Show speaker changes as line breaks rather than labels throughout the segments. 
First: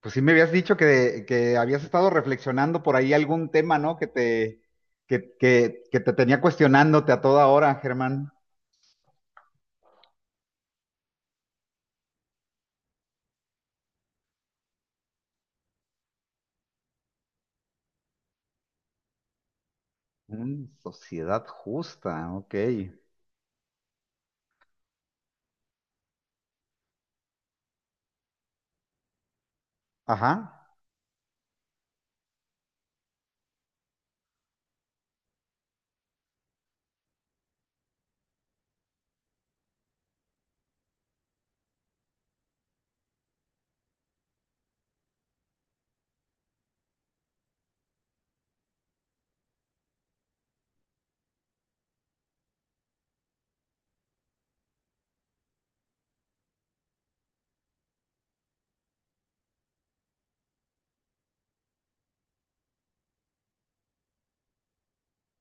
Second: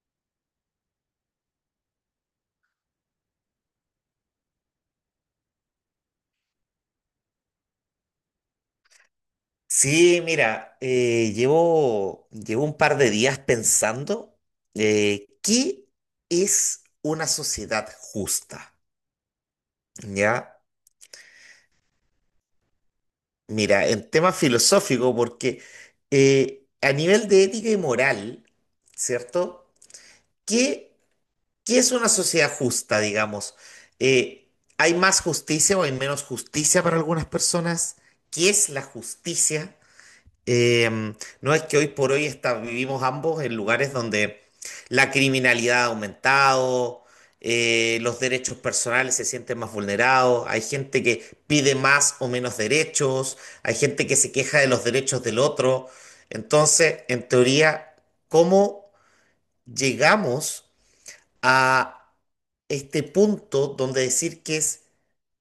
Pues sí me habías dicho que habías estado reflexionando por ahí algún tema, ¿no? Que te tenía cuestionándote a toda hora, Germán.
Sí, mira, llevo un par de días pensando qué es una sociedad justa, ¿ya?
Mm, sociedad justa, ok.
Mira, en tema filosófico, porque a nivel de ética y moral, ¿cierto?
Ajá,
¿Qué, ¿qué es una sociedad justa, digamos? Eh, ¿Hay más justicia o hay menos justicia para algunas personas? ¿Qué es la justicia? Eh, no es que hoy por hoy está- vivimos ambos en lugares donde la criminalidad ha aumentado, los derechos personales se sienten más vulnerados, hay gente que pide más o menos derechos, hay gente que se queja de los derechos del otro. Entonces, en teoría, ¿cómo llegamos a este punto donde decir que es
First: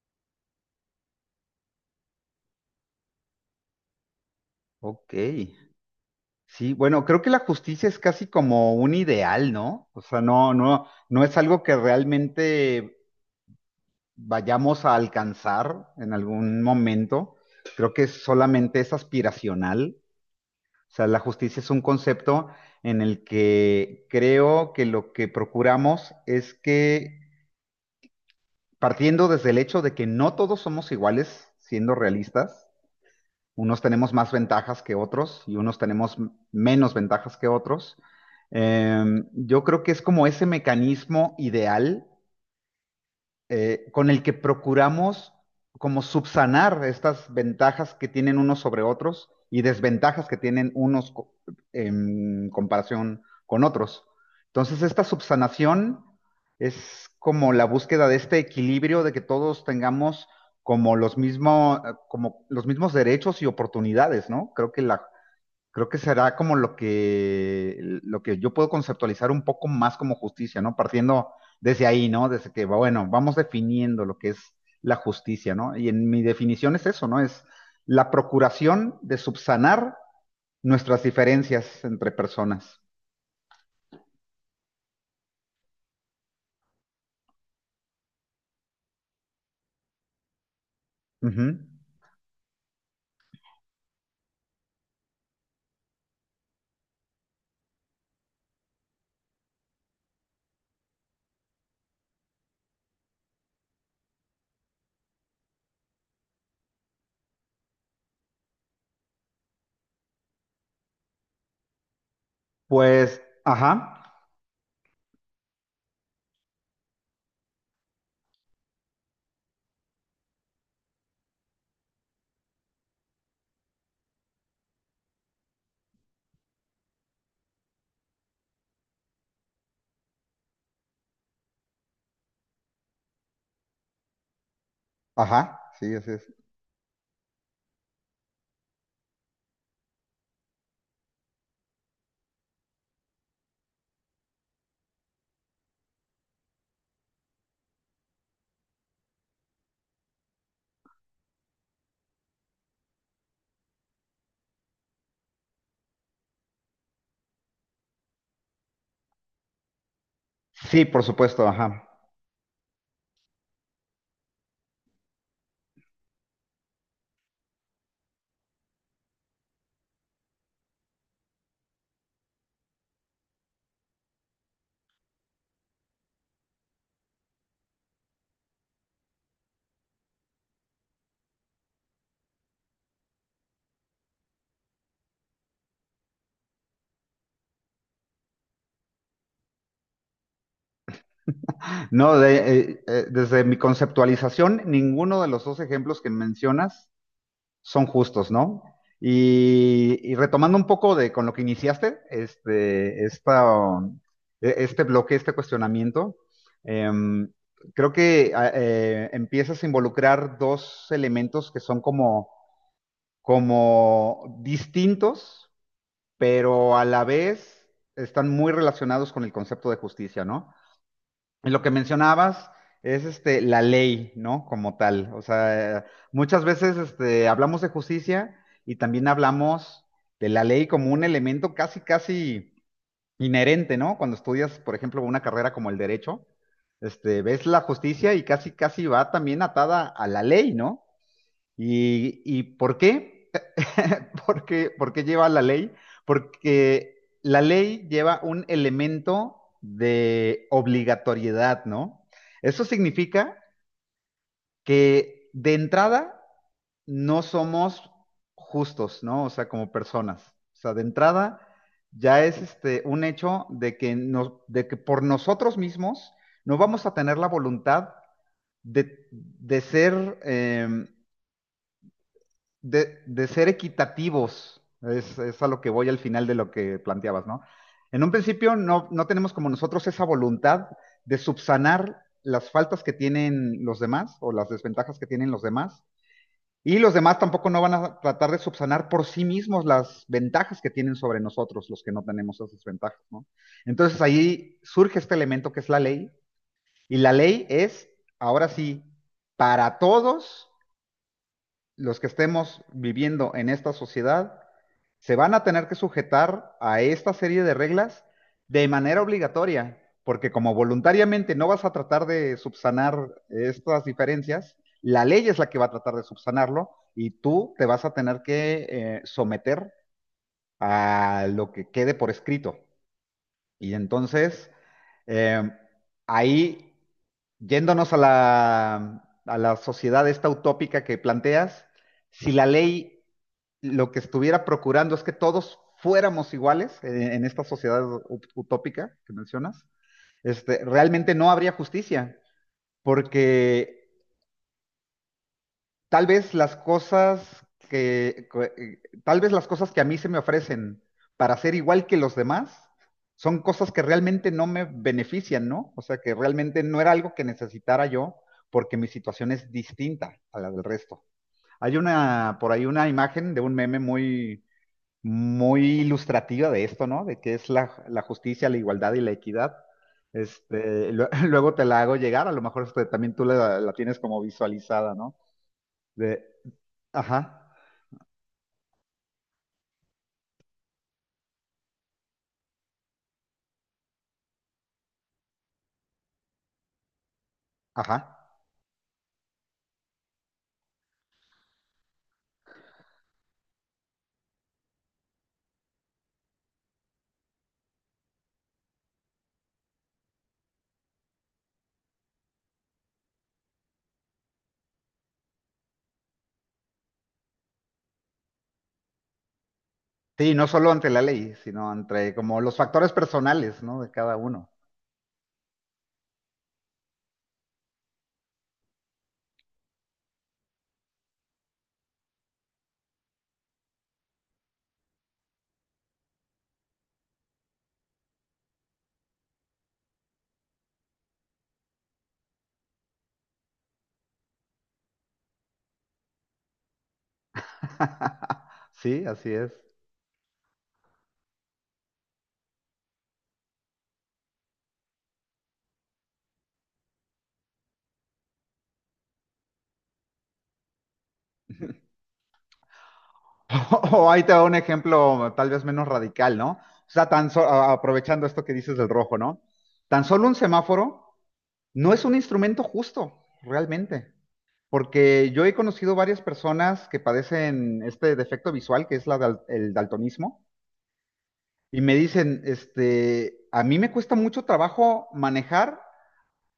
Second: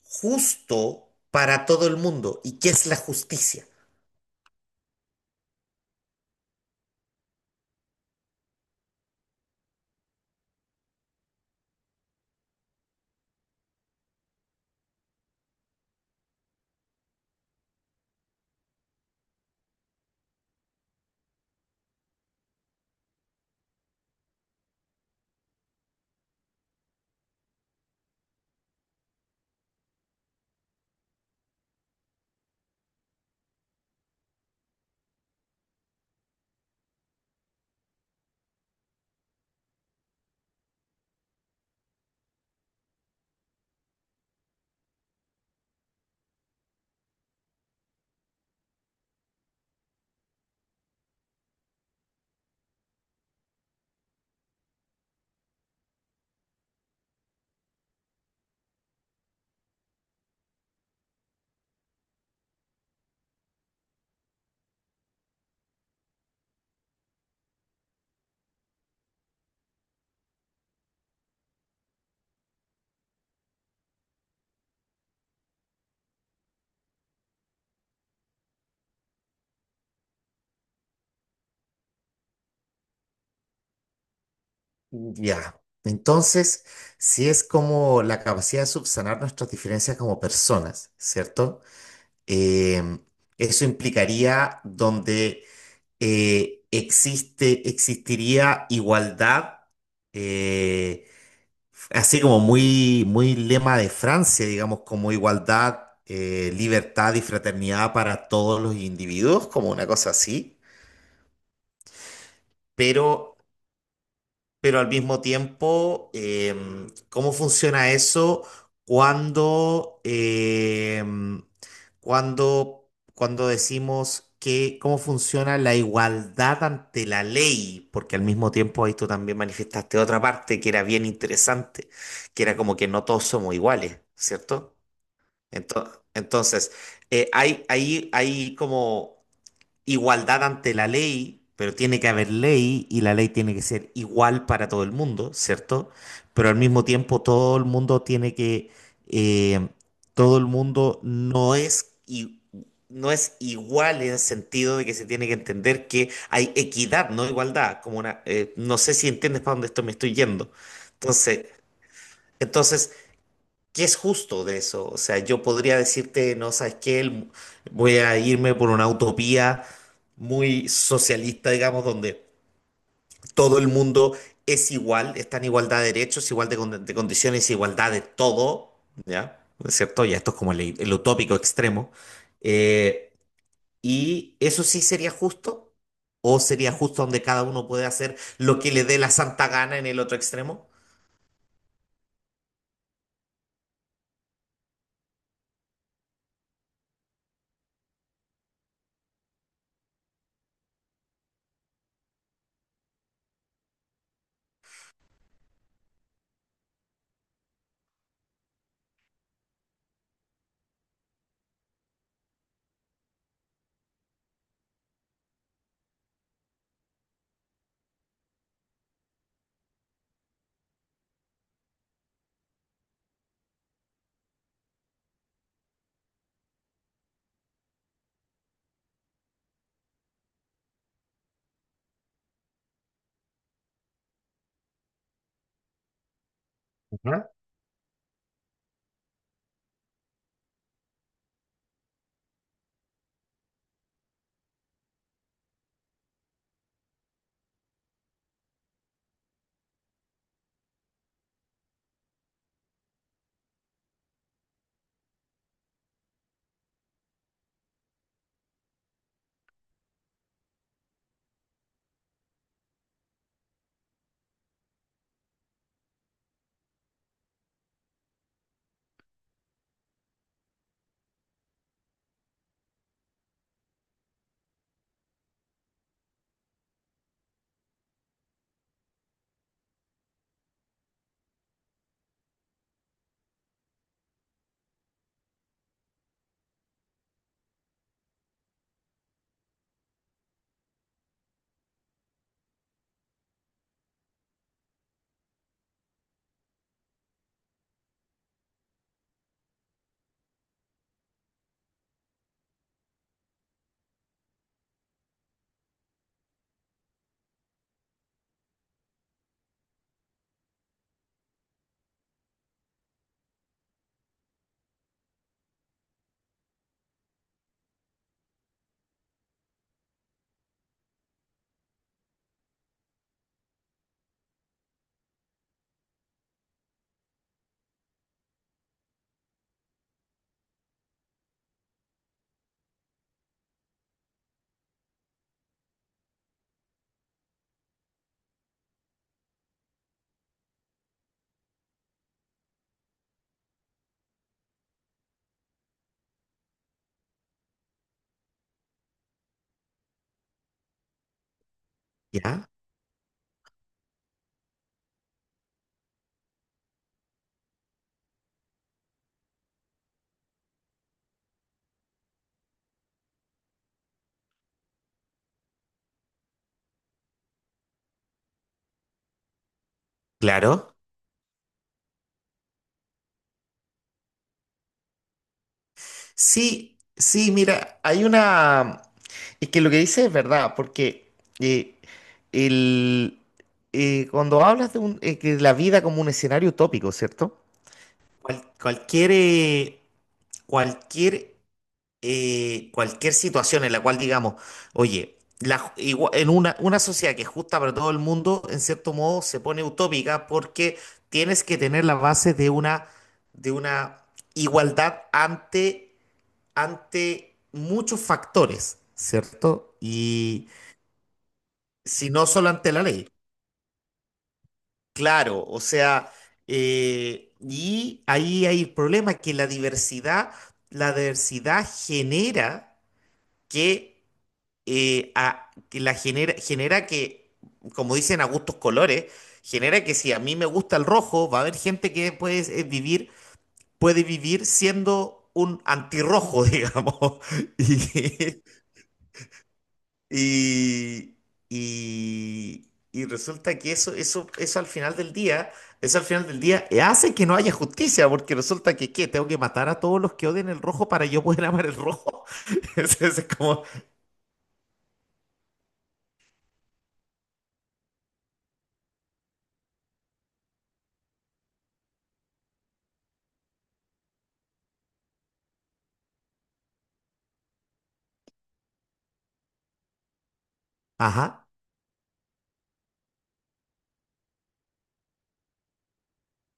justo para todo el mundo y qué es la justicia?
ok. Sí, bueno, creo que la justicia es casi como un ideal, ¿no? O sea, no es algo que realmente vayamos a alcanzar en algún momento. Creo que solamente es aspiracional. O sea, la justicia es un concepto en el que creo que lo que procuramos es que, partiendo desde el hecho de que no todos somos iguales, siendo realistas, unos tenemos más ventajas que otros y unos tenemos menos ventajas que otros, eh, yo creo que es como ese mecanismo ideal con el que procuramos como subsanar estas ventajas que tienen unos sobre otros y desventajas que tienen en comparación con otros. Entonces, esta subsanación es como la búsqueda de este equilibrio de que todos tengamos como los mismos, como los mismos derechos y oportunidades, ¿no? Creo que será como lo que yo puedo conceptualizar un poco más como justicia, ¿no? Partiendo desde ahí, ¿no? Desde que, bueno, vamos definiendo lo que es la justicia, ¿no? Y en mi definición es eso, ¿no? Es la procuración de subsanar nuestras diferencias entre personas.
Ya. Entonces, si es como la capacidad de subsanar nuestras diferencias como personas,
Ujú.
¿cierto? Em, eso implicaría donde existiría igualdad, eh, así como muy lema de Francia, digamos, como igualdad, libertad y fraternidad para todos los individuos, como una cosa así,
Pues,
pero
ajá,
pero al mismo tiempo, ¿cómo funciona eso cuando, cuando decimos que cómo funciona la igualdad ante la ley? Porque al mismo tiempo ahí tú también manifestaste otra parte que era bien interesante, que era como que no todos somos iguales, ¿cierto?
ajá, sí, así es.
Entonces, hay como igualdad ante la ley, pero tiene que haber ley y la ley tiene que ser igual para todo el mundo, ¿cierto? Pero al mismo tiempo todo el mundo tiene que, eh, todo el mundo no es igual en el sentido de que se tiene que entender que hay equidad, no igualdad, como una, no sé si entiendes para dónde esto me estoy yendo.
Sí, por
Entonces,
supuesto, ajá.
entonces ¿qué es justo de eso? O sea, yo podría decirte, no sabes qué, voy a irme por una utopía muy socialista, digamos, donde todo el mundo es igual, está en igualdad de derechos, igual de, de condiciones, igualdad de todo, ¿ya? ¿No es cierto? Ya esto es como el utópico extremo. Eh, ¿Y eso sí sería justo? ¿O sería justo donde cada uno puede hacer lo que le dé la santa gana en el otro extremo?
No, de- Desde mi conceptualización, ninguno de los dos ejemplos que mencionas son justos, ¿no? Y retomando un poco de con lo que iniciaste, este bloque, este cuestionamiento, eh, creo que empiezas a involucrar dos elementos que son como, como distintos, pero a la vez están muy relacionados con el concepto de justicia, ¿no? Y lo que mencionabas es este, la ley, ¿no? Como tal. O sea, muchas veces este, hablamos de justicia y también hablamos de la ley como un elemento casi, casi inherente, ¿no? Cuando estudias, por ejemplo, una carrera como el derecho, este,
Ajá.
ves la justicia y casi, casi va también atada a la ley, ¿no? Y por qué? Porque, ¿por qué lleva la ley? Porque la ley lleva un elemento de obligatoriedad, ¿no? Eso significa que de entrada no somos justos, ¿no? O sea, como personas. O sea, de entrada ya es este un hecho de que de que por nosotros mismos no vamos a tener la voluntad de ser de ser equitativos, es a lo que voy al final de lo que planteabas, ¿no? En un principio no tenemos como nosotros esa voluntad de subsanar las faltas que tienen los demás o las desventajas que tienen los demás. Y los demás tampoco no van a tratar de subsanar por sí mismos las ventajas que tienen sobre nosotros, los que no tenemos esas ventajas, ¿no? Entonces ahí surge este elemento que es la ley, y la ley es, ahora sí, para todos los que estemos viviendo en esta sociedad se van a tener que sujetar a esta serie de reglas de manera obligatoria, porque como voluntariamente no vas a tratar de subsanar estas diferencias, la ley es la que va a tratar de subsanarlo y tú te vas a tener que someter a lo que quede por escrito. Y entonces, eh, ahí yéndonos a a la sociedad esta utópica que planteas, si la ley lo que estuviera procurando es que todos fuéramos iguales en esta sociedad utópica que mencionas, este, realmente no habría justicia, porque tal vez las cosas tal vez las cosas que a mí se me ofrecen para ser igual que los
¿Ya?
demás son cosas que realmente no me benefician, ¿no? O sea, que realmente no era algo que necesitara yo porque mi situación es distinta a la del resto. Hay una, por ahí una imagen de un meme muy, muy ilustrativa de esto, ¿no? De qué es la justicia, la igualdad y la equidad.
Claro.
Este, luego te la hago llegar, a lo mejor este, también tú la tienes como visualizada, ¿no? de,
Sí, sí,
Ajá,
mira, hay una... Es que lo que dices es verdad, porque eh, el, cuando hablas de, que la vida como un escenario utópico, ¿cierto?
ajá.
Cualquier, cualquier, cualquier situación en la cual digamos, oye, en una sociedad que es justa para todo el mundo, en cierto modo se pone utópica porque tienes que tener la base de una igualdad ante ante muchos factores, ¿cierto?
Sí, no
Y
solo ante la ley, sino
si
entre
no
como
solo
los
ante la
factores
ley,
personales, ¿no? De cada uno.
claro, o sea, y ahí hay el problema que la diversidad genera que, genera que, como dicen a gustos colores, genera que si a mí me gusta el rojo, va a haber gente que puede vivir, puede vivir siendo un antirrojo, digamos. Y,
Sí, así es.
Y, y resulta que eso, eso al final del día, eso al final del día hace que no haya justicia, porque resulta que, ¿qué? Tengo que matar a todos los que odien el rojo para yo poder amar el rojo. Es como,
O ahí te da un ejemplo tal vez menos radical, ¿no? O sea, aprovechando esto que dices del rojo, ¿no? Tan solo un semáforo no es un instrumento justo, realmente, porque yo he conocido varias personas que padecen este defecto visual, que es el daltonismo,
ajá.
y me dicen, este, a mí me cuesta mucho trabajo manejar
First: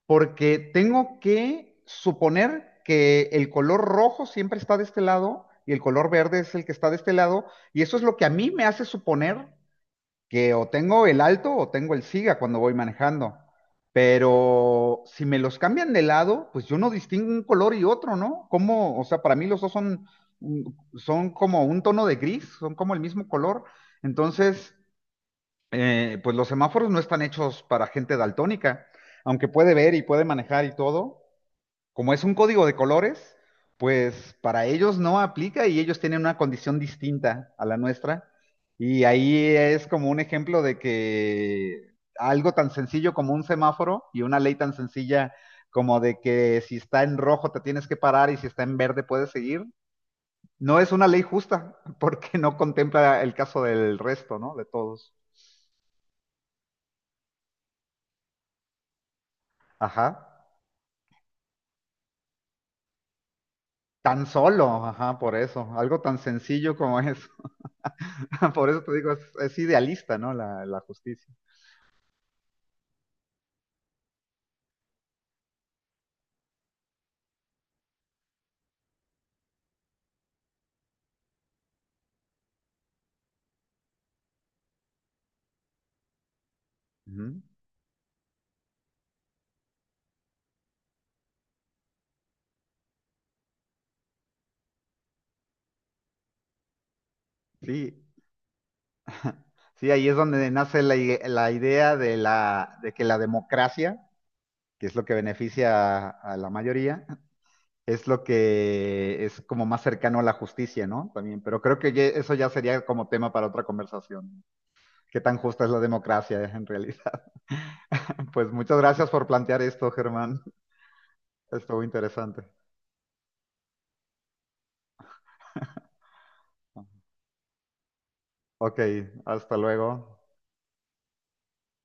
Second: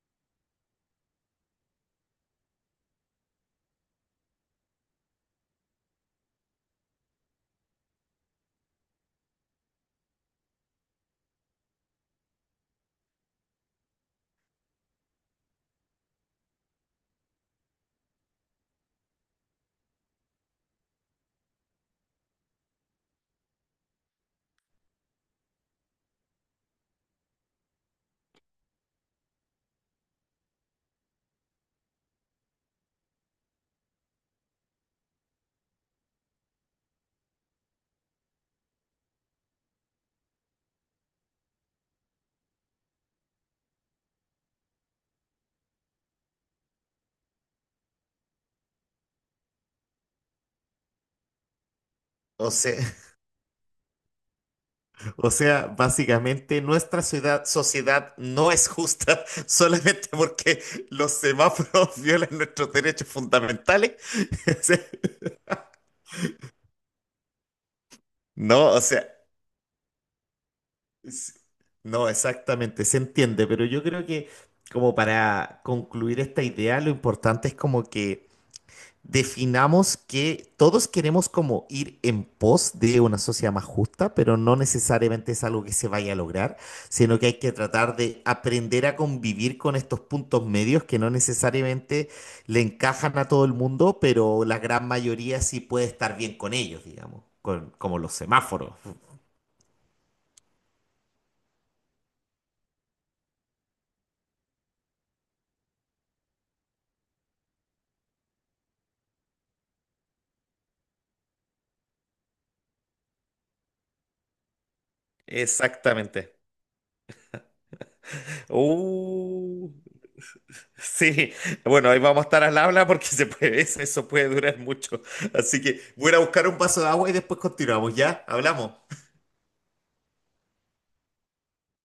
porque tengo que suponer que el color rojo siempre está de este lado y el color verde es el que está de este lado. Y eso es lo que a mí me hace suponer que o tengo el alto o tengo el siga cuando voy manejando. Pero si me los cambian de lado, pues yo no distingo un color y otro, ¿no? Como, o sea, para mí los dos son, mm, son como un tono de gris, son como el mismo color. Entonces, pues los semáforos no están hechos para gente daltónica, aunque puede ver y puede manejar y todo, como es un código de colores, pues para ellos no aplica y ellos tienen una condición distinta a la nuestra. Y ahí es como un ejemplo de que algo tan sencillo como un semáforo y una ley tan sencilla como de que si está en rojo te tienes que parar y si está en verde puedes seguir, no es una ley justa porque
O
no
sea,
contempla el caso del resto, ¿no? De todos.
o sea, básicamente sociedad no es justa
Ajá.
solamente porque los semáforos violan nuestros derechos fundamentales.
Tan
O sea,
solo, ajá, por eso, algo tan sencillo como eso. Por
no, o
eso te
sea,
digo, es idealista, ¿no? La justicia.
S- no, exactamente, se entiende, pero yo creo que como para concluir esta idea, lo importante es como que definamos que todos queremos como ir en pos de una sociedad más justa, pero no necesariamente es algo que se vaya a lograr, sino que hay
Ujú.
que tratar de aprender a convivir con estos puntos medios que no necesariamente le encajan a todo el mundo, pero la gran mayoría sí puede estar bien con ellos, digamos, con,
Sí,
como los semáforos.
sí, ahí es donde nace la idea de la, de que la democracia, que es lo que beneficia a la mayoría, es lo que es como más cercano a la justicia, ¿no? También, pero creo que eso ya sería como tema para otra conversación. ¿Qué tan justa es la
Exactamente.
democracia en realidad? Pues muchas gracias por plantear
Uh,
esto, Germán.
sí,
Estuvo
bueno, ahí vamos a
interesante.
estar al habla porque se puede, eso puede durar mucho. Así que voy a ir a buscar un vaso de agua y después continuamos, ¿ya?
Ok,
Hablamos.
hasta luego.